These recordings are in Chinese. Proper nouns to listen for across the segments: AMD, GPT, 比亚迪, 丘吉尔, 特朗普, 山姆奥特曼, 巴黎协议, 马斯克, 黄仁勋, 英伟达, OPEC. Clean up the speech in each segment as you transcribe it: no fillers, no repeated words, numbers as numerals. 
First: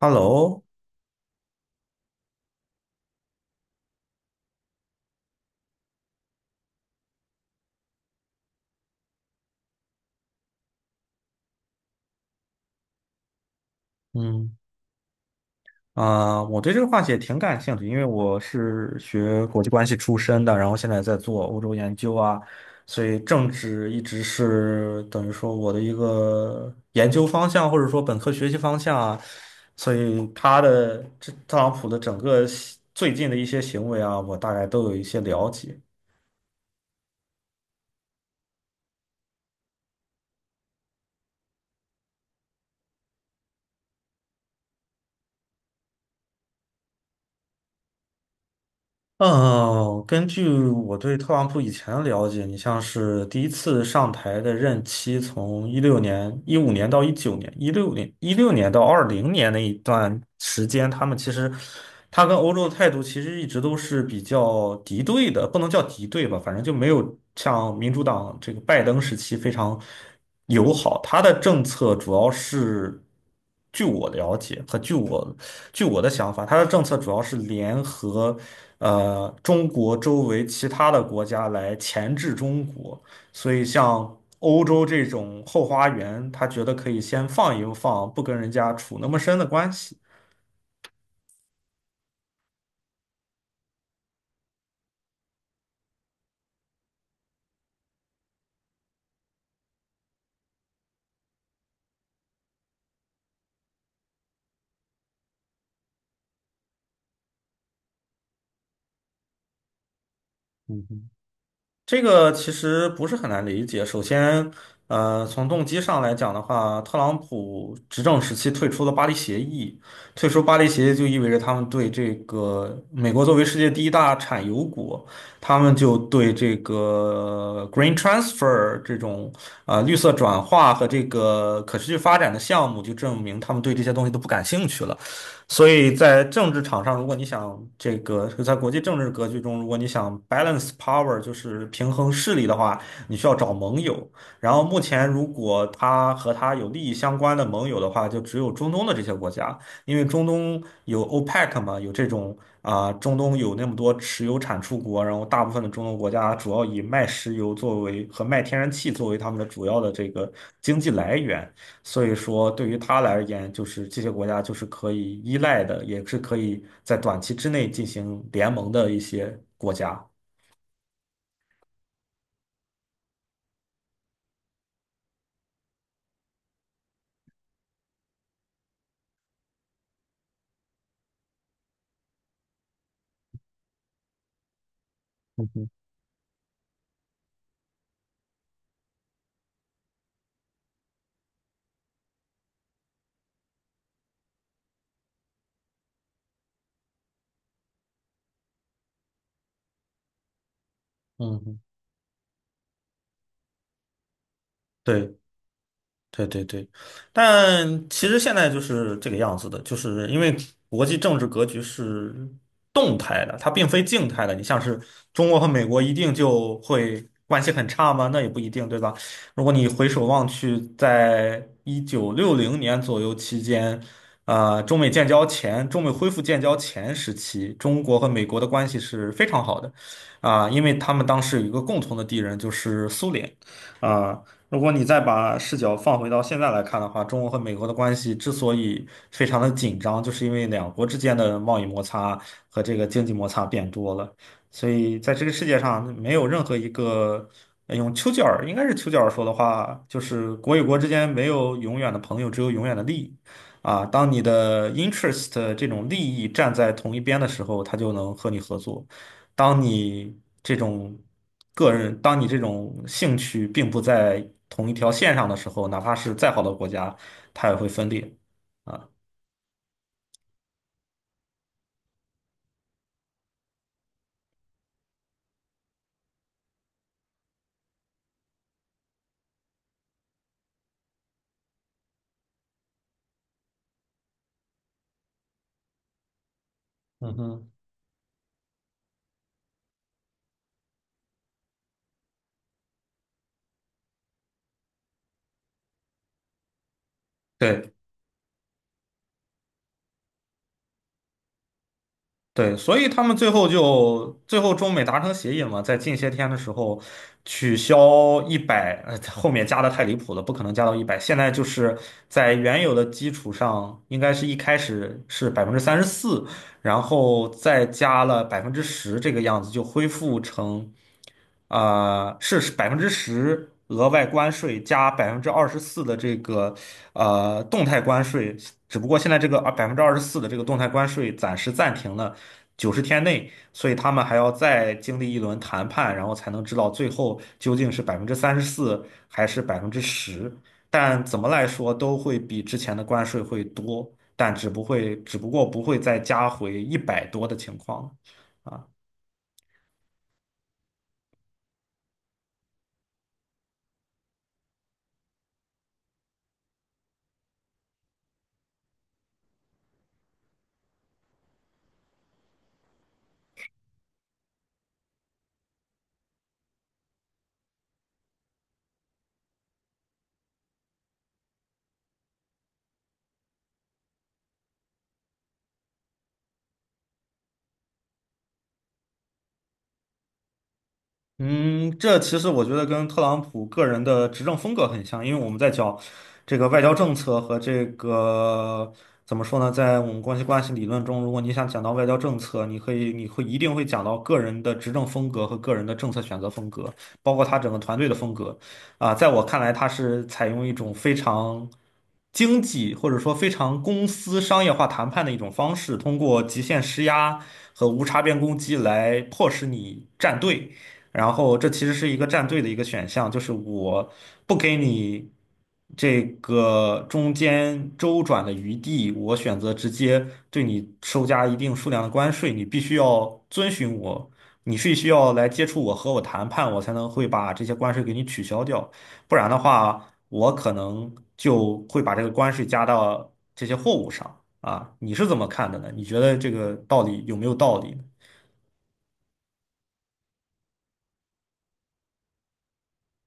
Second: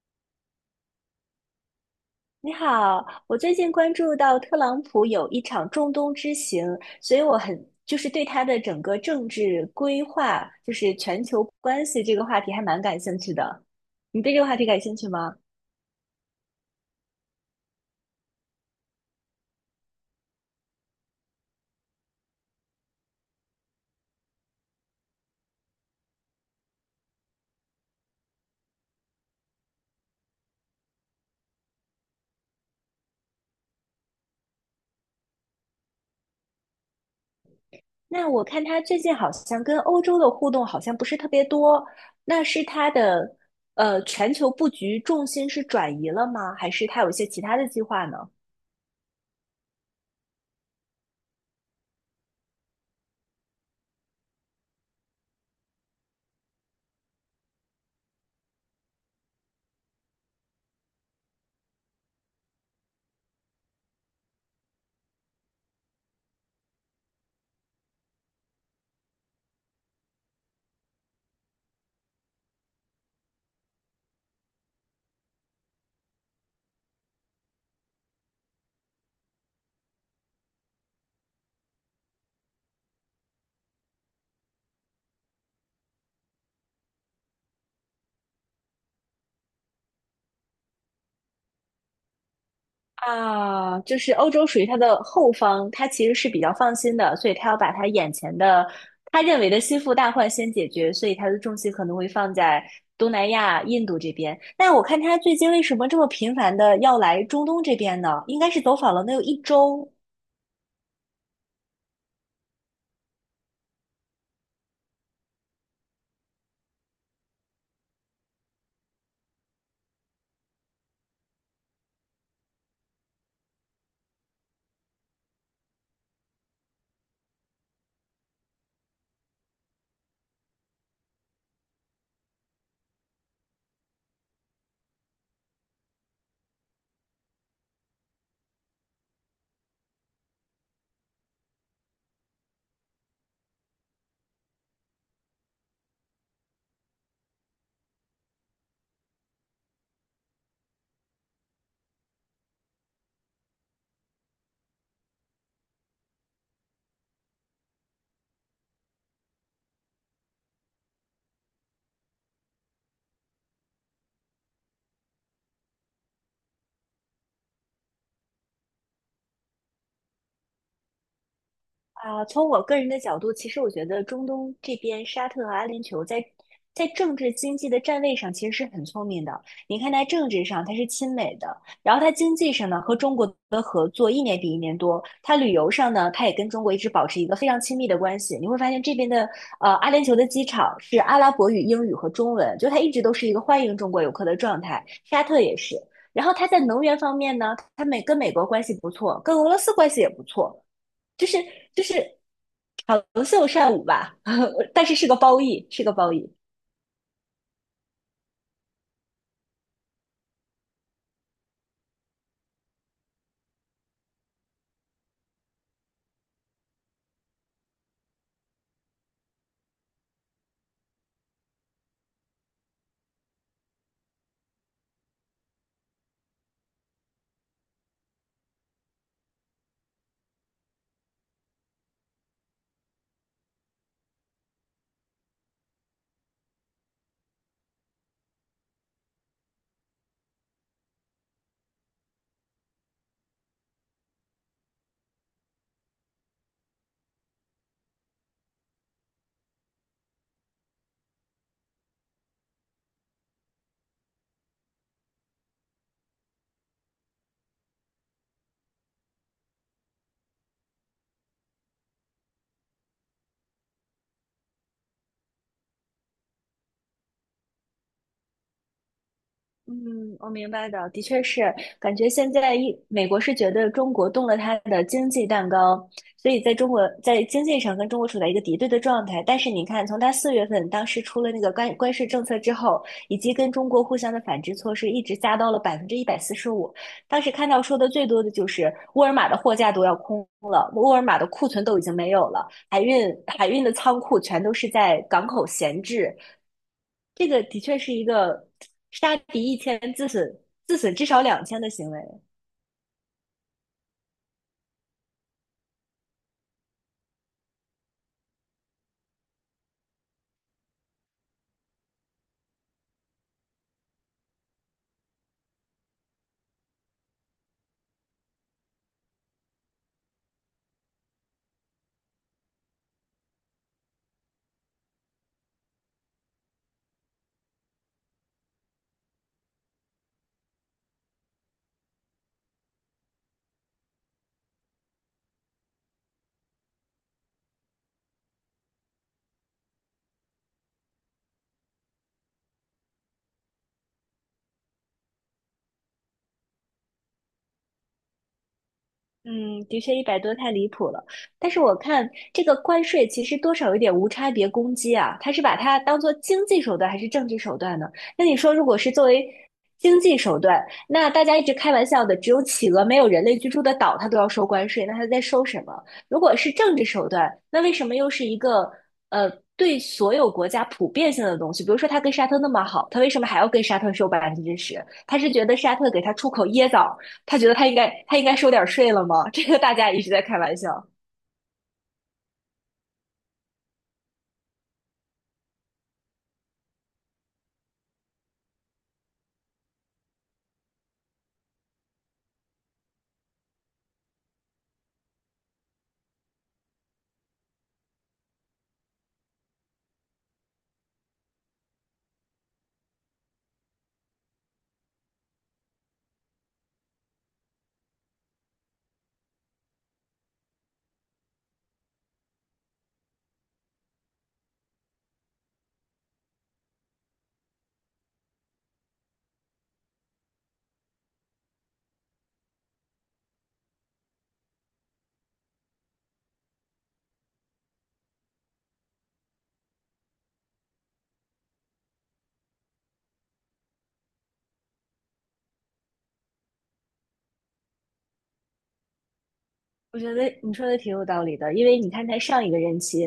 Hello，你好，我最近关注到特朗普有一场中东之行，所以我很对他的整个政治规划，就是全球关系这个话题还蛮感兴趣的。你对这个嗯话题感兴趣吗？我对这个话题也挺感兴趣，因为我是学国际关系出身的，然后现在在做欧洲研究，所以政治一直是等于说我的一个研究方向，或者说本科学习方向，所以他特朗普的整个行最近的一些行为，我大概都有一些了解。那我看他最近好像跟欧洲的互动好像不是特别多，那是他的全球布局重心是转移了吗？还是他有一些其他的计划呢？嗯，根据我对特朗普以前的了解，你像是第一次上台的任期从一六年、2015年到2019年、一六年到2020年那一段时间，他们其实他跟欧洲的态度其实一直都是比较敌对的，不能叫敌对吧，反正就没有像民主党这个拜登时期非常友好。他的政策主要是，据我了解和据我的想法，他的政策主要是联合。中国周围其他的国家来钳制中国，所以像欧洲这种后花园，他觉得可以先放一放，不跟人家处那么深的关系。啊，就是欧洲属于他的后方，他其实是比较放心的，所以他要把他眼前的他认为的心腹大患先解决，所以他的重心可能会放在东南亚、印度这边。但我看他最近为什么这么频繁的要来中东这边呢？应该是走访了能有一周。这个其实不是很难理解。首先，从动机上来讲的话，特朗普执政时期退出了巴黎协议，退出巴黎协议就意味着他们对这个美国作为世界第一大产油国，他们就对这个 green transfer 这种绿色转化和这个可持续发展的项目，就证明他们对这些东西都不感兴趣了。所以在政治场上，如果你想这个在国际政治格局中，如果你想 balance power,就是平衡势力的话，你需要找盟友。然后目前，如果他和他有利益相关的盟友的话，就只有中东的这些国家，因为中东有 OPEC 嘛，有这种中东有那么多石油产出国，然后大部分的中东国家主要以卖石油作为和卖天然气作为他们的主要的这个经济来源。所以说，对于他来而言，就是这些国家就是可以依赖的，也是可以在短期之内进行联盟的一些国家。啊，从我个人的角度，其实我觉得中东这边沙特和阿联酋在政治经济的站位上其实是很聪明的。你看，它政治上它是亲美的，然后它经济上呢和中国的合作一年比一年多，它嗯旅哼。游上呢它也跟中国一直保持一个非常亲密的关系。你会发现这边的阿联酋的机场是阿拉伯语、英语和中文，就它一直都是一个欢迎中国游客的状态。沙特也是，然后它在能源方面呢，它跟美国关系不错，跟俄罗斯关系也不错。就是嗯。就是好龙秀善舞吧，但是是对，个褒义，是个褒对义。对对，但其实现在就是这个样子的，就是因为国际政治格局是动态的，它并非静态的。你像是中国和美国一定就会关系很差吗？那也不一定，对吧？如果你回首望去，在1960年左右期间，中美建交前，中美恢复建交前时期，中国和美国的关系是非常好的，因为他们当时有一个共同的敌人，就是苏联。啊、如果你再把视角放回到现在来看的话，中国和美国的关系之所以非常的紧张，就是因为两国之间的贸易摩擦和这个经济摩擦变多了。所以在这个世界上，没有任何一个用丘吉尔应该是丘吉尔说的话，就是国与国之间没有永远的朋友，只有永远的利益。当你的 interest 这种利益站在同一边的时候，他就能和你合作。当你这种当你这种兴趣并不在同一条线上的时候，哪怕是再好的国家，它也会分裂。啊。嗯，我明白的，的确是，感觉现在美国是觉得中国动了它的经济蛋糕，所以在中国在经济上跟中国处在一个敌对的状态。但是你看，从它四月份当时出了那个关税政策之后，以及跟中国互相的反制措施，一直加到了百分之一百四十五。嗯当时看哼。到说的最多的就是沃尔玛的货架都要空了，沃尔玛的库存都已经没有了，海运的仓库全都是在港口闲置，这个的对。确是一个杀敌一千自损至少两千的行为。对，所以他们最后中美达成协议嘛，在近些天的时候取消一百，后面加的太离谱了，不可能加到一百。现在就是在原有的基础上，应该是一开始是百分之三十四，然后再加了百分之十这个样子，就恢复成是百分之十额外关税加百分之二十四的这个动态关税，只不过现在这个百分之二十四的这个动态关税暂时暂停了。90天内，所以他们还要再经历一轮谈判，然后才能知道最后究竟是百分之三十四还是百分之十。但怎么来说都会比之前的关税会多，但只不过不会再加回一百多的情况。嗯，的确一百多太离谱了。但是我看这个关税其实多少有点无差别攻击啊，他是把它当做经济手段还是政治手段呢？那你说，如果是作为经济手段，那大家一直开玩笑的，只有企鹅没有人类居住的岛，它都要收关税，那它在收什么？如果是政治手段，那为什么又是一个呃对所有国家普遍性的东西？比如说，它跟沙特那么好，它为什么还要跟沙特收百分之十？他是觉得沙特给他出口椰枣他觉得他应该收点税了吗？这个大家一直在开玩笑。嗯，这其实我觉得跟特朗普个人的执政风格很像，因为我们在讲这个外交政策和这个怎么说呢，在我们关系理论中，如果你想讲到外交政策，你可以你会一定会讲到个人的执政风格和个人的政策选择风格，包括他整个团队的风格。在我看来，他是采用一种非常经济或者说非常公司商业化谈判的一种方式，通过极限施压和无差别攻击来迫使你站队。然后这其实是一个站队的一个选项，就是我不给你这个中间周转的余地，我选择直接对你收加一定数量的关税，你必须要遵循我，你是需要来接触我和我谈判，我才能会把这些关税给你取消掉，不然的话，我可能就会把这个关税加到这些货物上。你是怎么看的呢？你觉得这个道理有没有道理。我觉得你说的挺有道理的，因为你看他上一个任期，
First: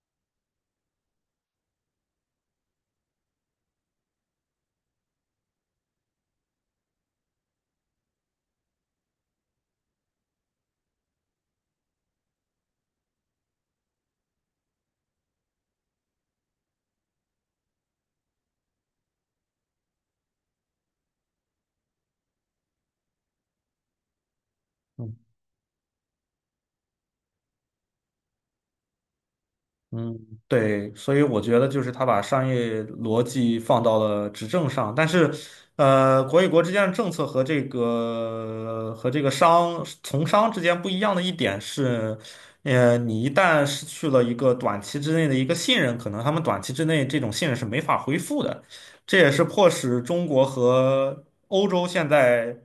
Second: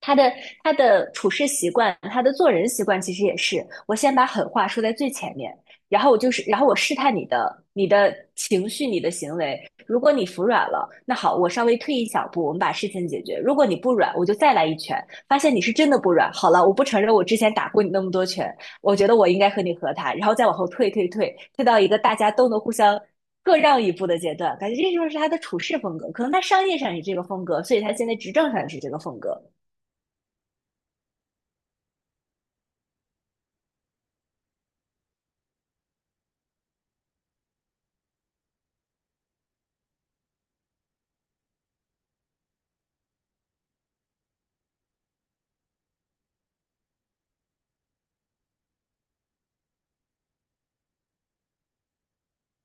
他的他的处事习惯，他的做人习惯，其实也是，我先把狠话说在最前面，然后我就是，然后我试探你的情绪、你的行为。如果你服软了，那好，我稍微退一小步，我们把事情解决。如果你不软，我就再来一拳，发现你是真的不软。好了，我不承认我之前打过你那么多拳，我觉得我应该和你和谈，然后再往后退，退到一个大家都能互相。各让一步的阶段，感觉这就嗯。是他的处事风格，可能他商业上也是这个风格，所以他现在执政上也是这个风格。嗯，对，所以我觉得就是他把商业逻辑放到了执政上，但是，国与国之间的政策和这个商从商之间不一样的一点是，你一旦失去了一个短期之内的一个信任，可能他们短期之内这种信任是没法恢复的，这也是迫使中国和欧洲现在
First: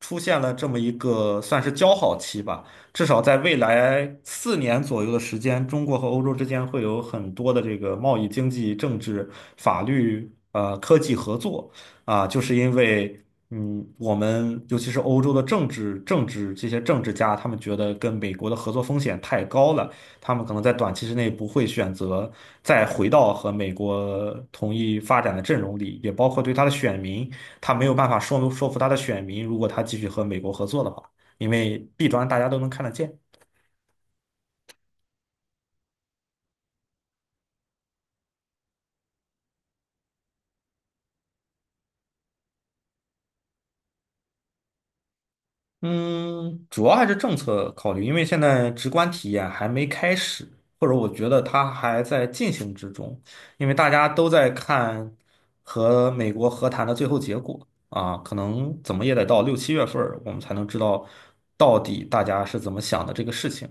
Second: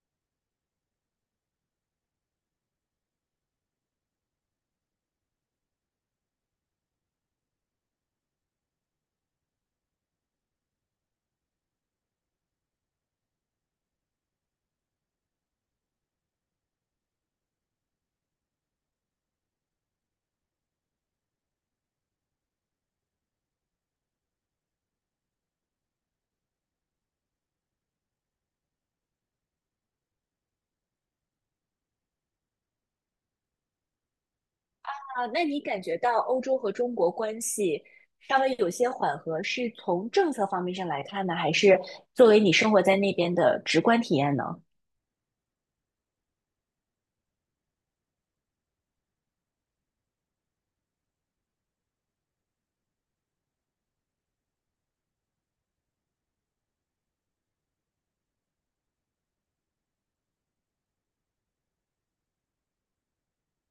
出现了这么一个算是交好期吧。至少在未来4年左右的时间，中国和欧洲之间会有很多的这个贸易、经济、政治、法律、科技合作，就是因为我们尤其是欧洲的政治政治这些政治家，他们觉得跟美国的合作风险太高了，他们可能在短期之内不会选择再回到和美国同一发展的阵容里，也包括对他的选民，他没有办法说服他的选民，如果他继续和美国合作的话。因为弊端大家都能看得见。啊，那你感觉到欧洲和中国关系稍微有些缓和，是从政策方面上来看呢，还是作为你生活在那边的直观体验呢？嗯，主要还是政策考虑，因为现在直观体验还没开始，或者我觉得它还在进行之中，因为大家都在看和美国和谈的最后结果，可能怎么也得到6、7月份儿，我们才能知道到底大家是怎么想的这个事情。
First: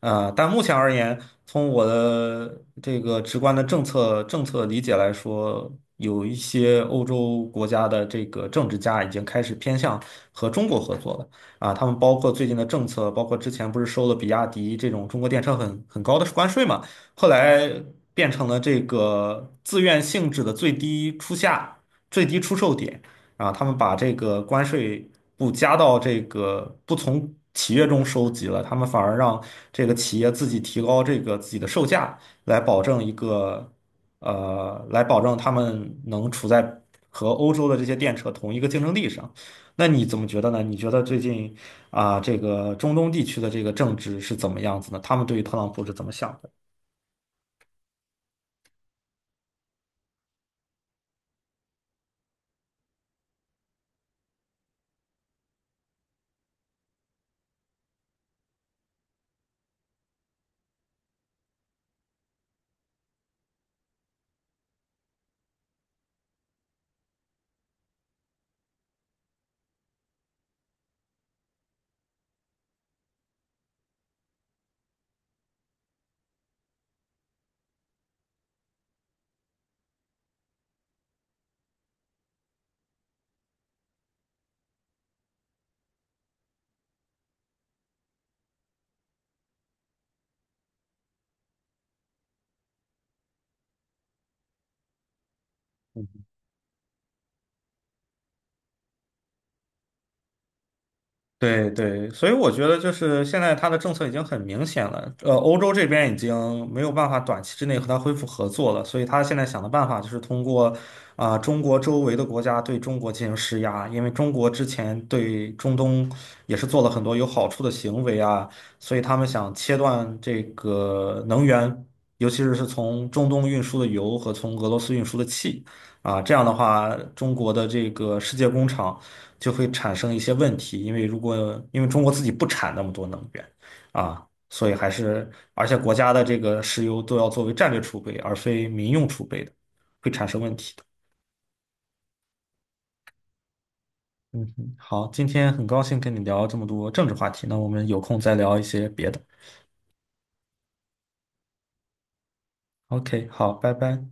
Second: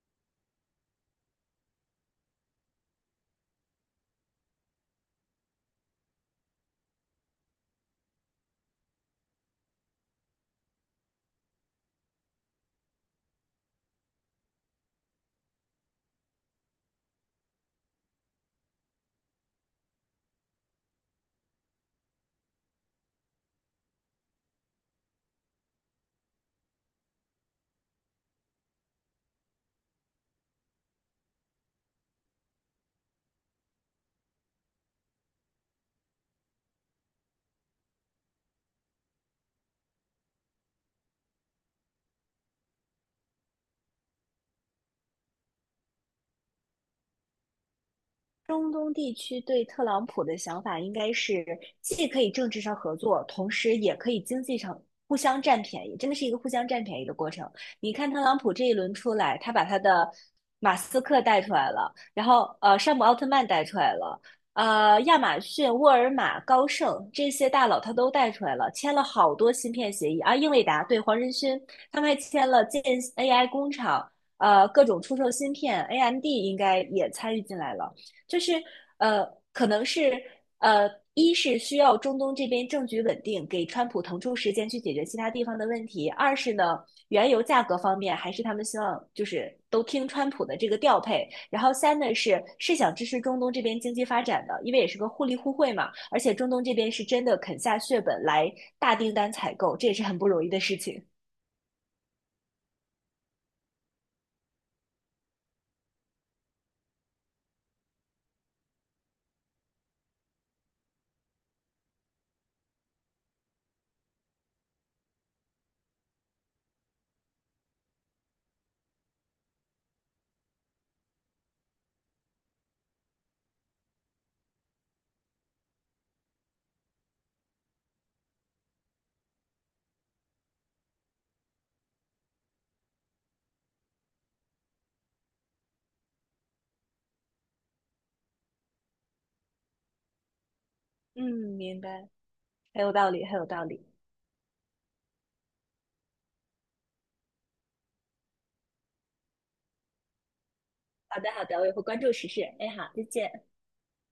但目前而言，从我的这个直观的政策理解来说，有一些欧洲国家的这个政治家已经开始偏向和中国合作了。他们包括最近的政策，包括之前不是收了比亚迪这种中国电车很高的关税嘛，后来变成了这个自愿性质的最低出价、最低出售点，他们把这个关税不加到这个不从企业中收集了，他们反而让这个企业自己提高这个自己的售价，来保证一个来保证他们能处在和欧洲的这些电车同一个竞争力上。那你怎么觉得呢？你觉得最近这个中东地区的这个政治是怎么样子呢？他们对于特朗普是怎么想的？中东地区对特朗普的想法应该是，既可以政治上合作，同时也可以经济上互相占便宜，真的是一个互相占便宜的过程。你看特朗普这一轮出来，他把他的马斯克带出来了，然后山姆奥特曼带出来了，亚马逊、沃尔玛、高盛这些大佬他都带出来了，签了好多芯片协议啊，英伟达对黄仁勋，他们还签了建 AI 工厂，各种出售芯片，AMD 应该也参与进来了。就是呃，可能是呃，一是需要中东这边政局稳定，给川普腾出时间去解决其他地方的问题；二是呢，原油价格方面还是他们希望就是都听川普的这个调配；然后三呢是想支持中东这边经济发展的，因为也是个互利互惠嘛，而且中东这边是真的肯下血本来大订单采购，这也是很不容易的事情。对对，所以我觉得就是现在它的政策已经很明显了，欧洲这边已经没有办法短期之内和它恢复合作了，所以他现在想的办法就是通过中国周围的国家对中国进行施压，因为中国之前对中东也是做了很多有好处的行为，所以他们想切断这个能源，尤其是从中东运输的油和从俄罗斯运输的气，这样的话，中国的这个世界工厂，就会产生一些问题，因为因为中国自己不产那么多能源，所以而且国家的这个石油都要作为战略储备，而非民用储备的，会产生问题的。嗯，明白，很有道理，很有道理。嗯哼。好，今天很高兴跟你聊这么多政治话题，那我们有空再聊一些别的。好的，好的，我也会关注时事。哎，好，再 OK,见。好，拜拜。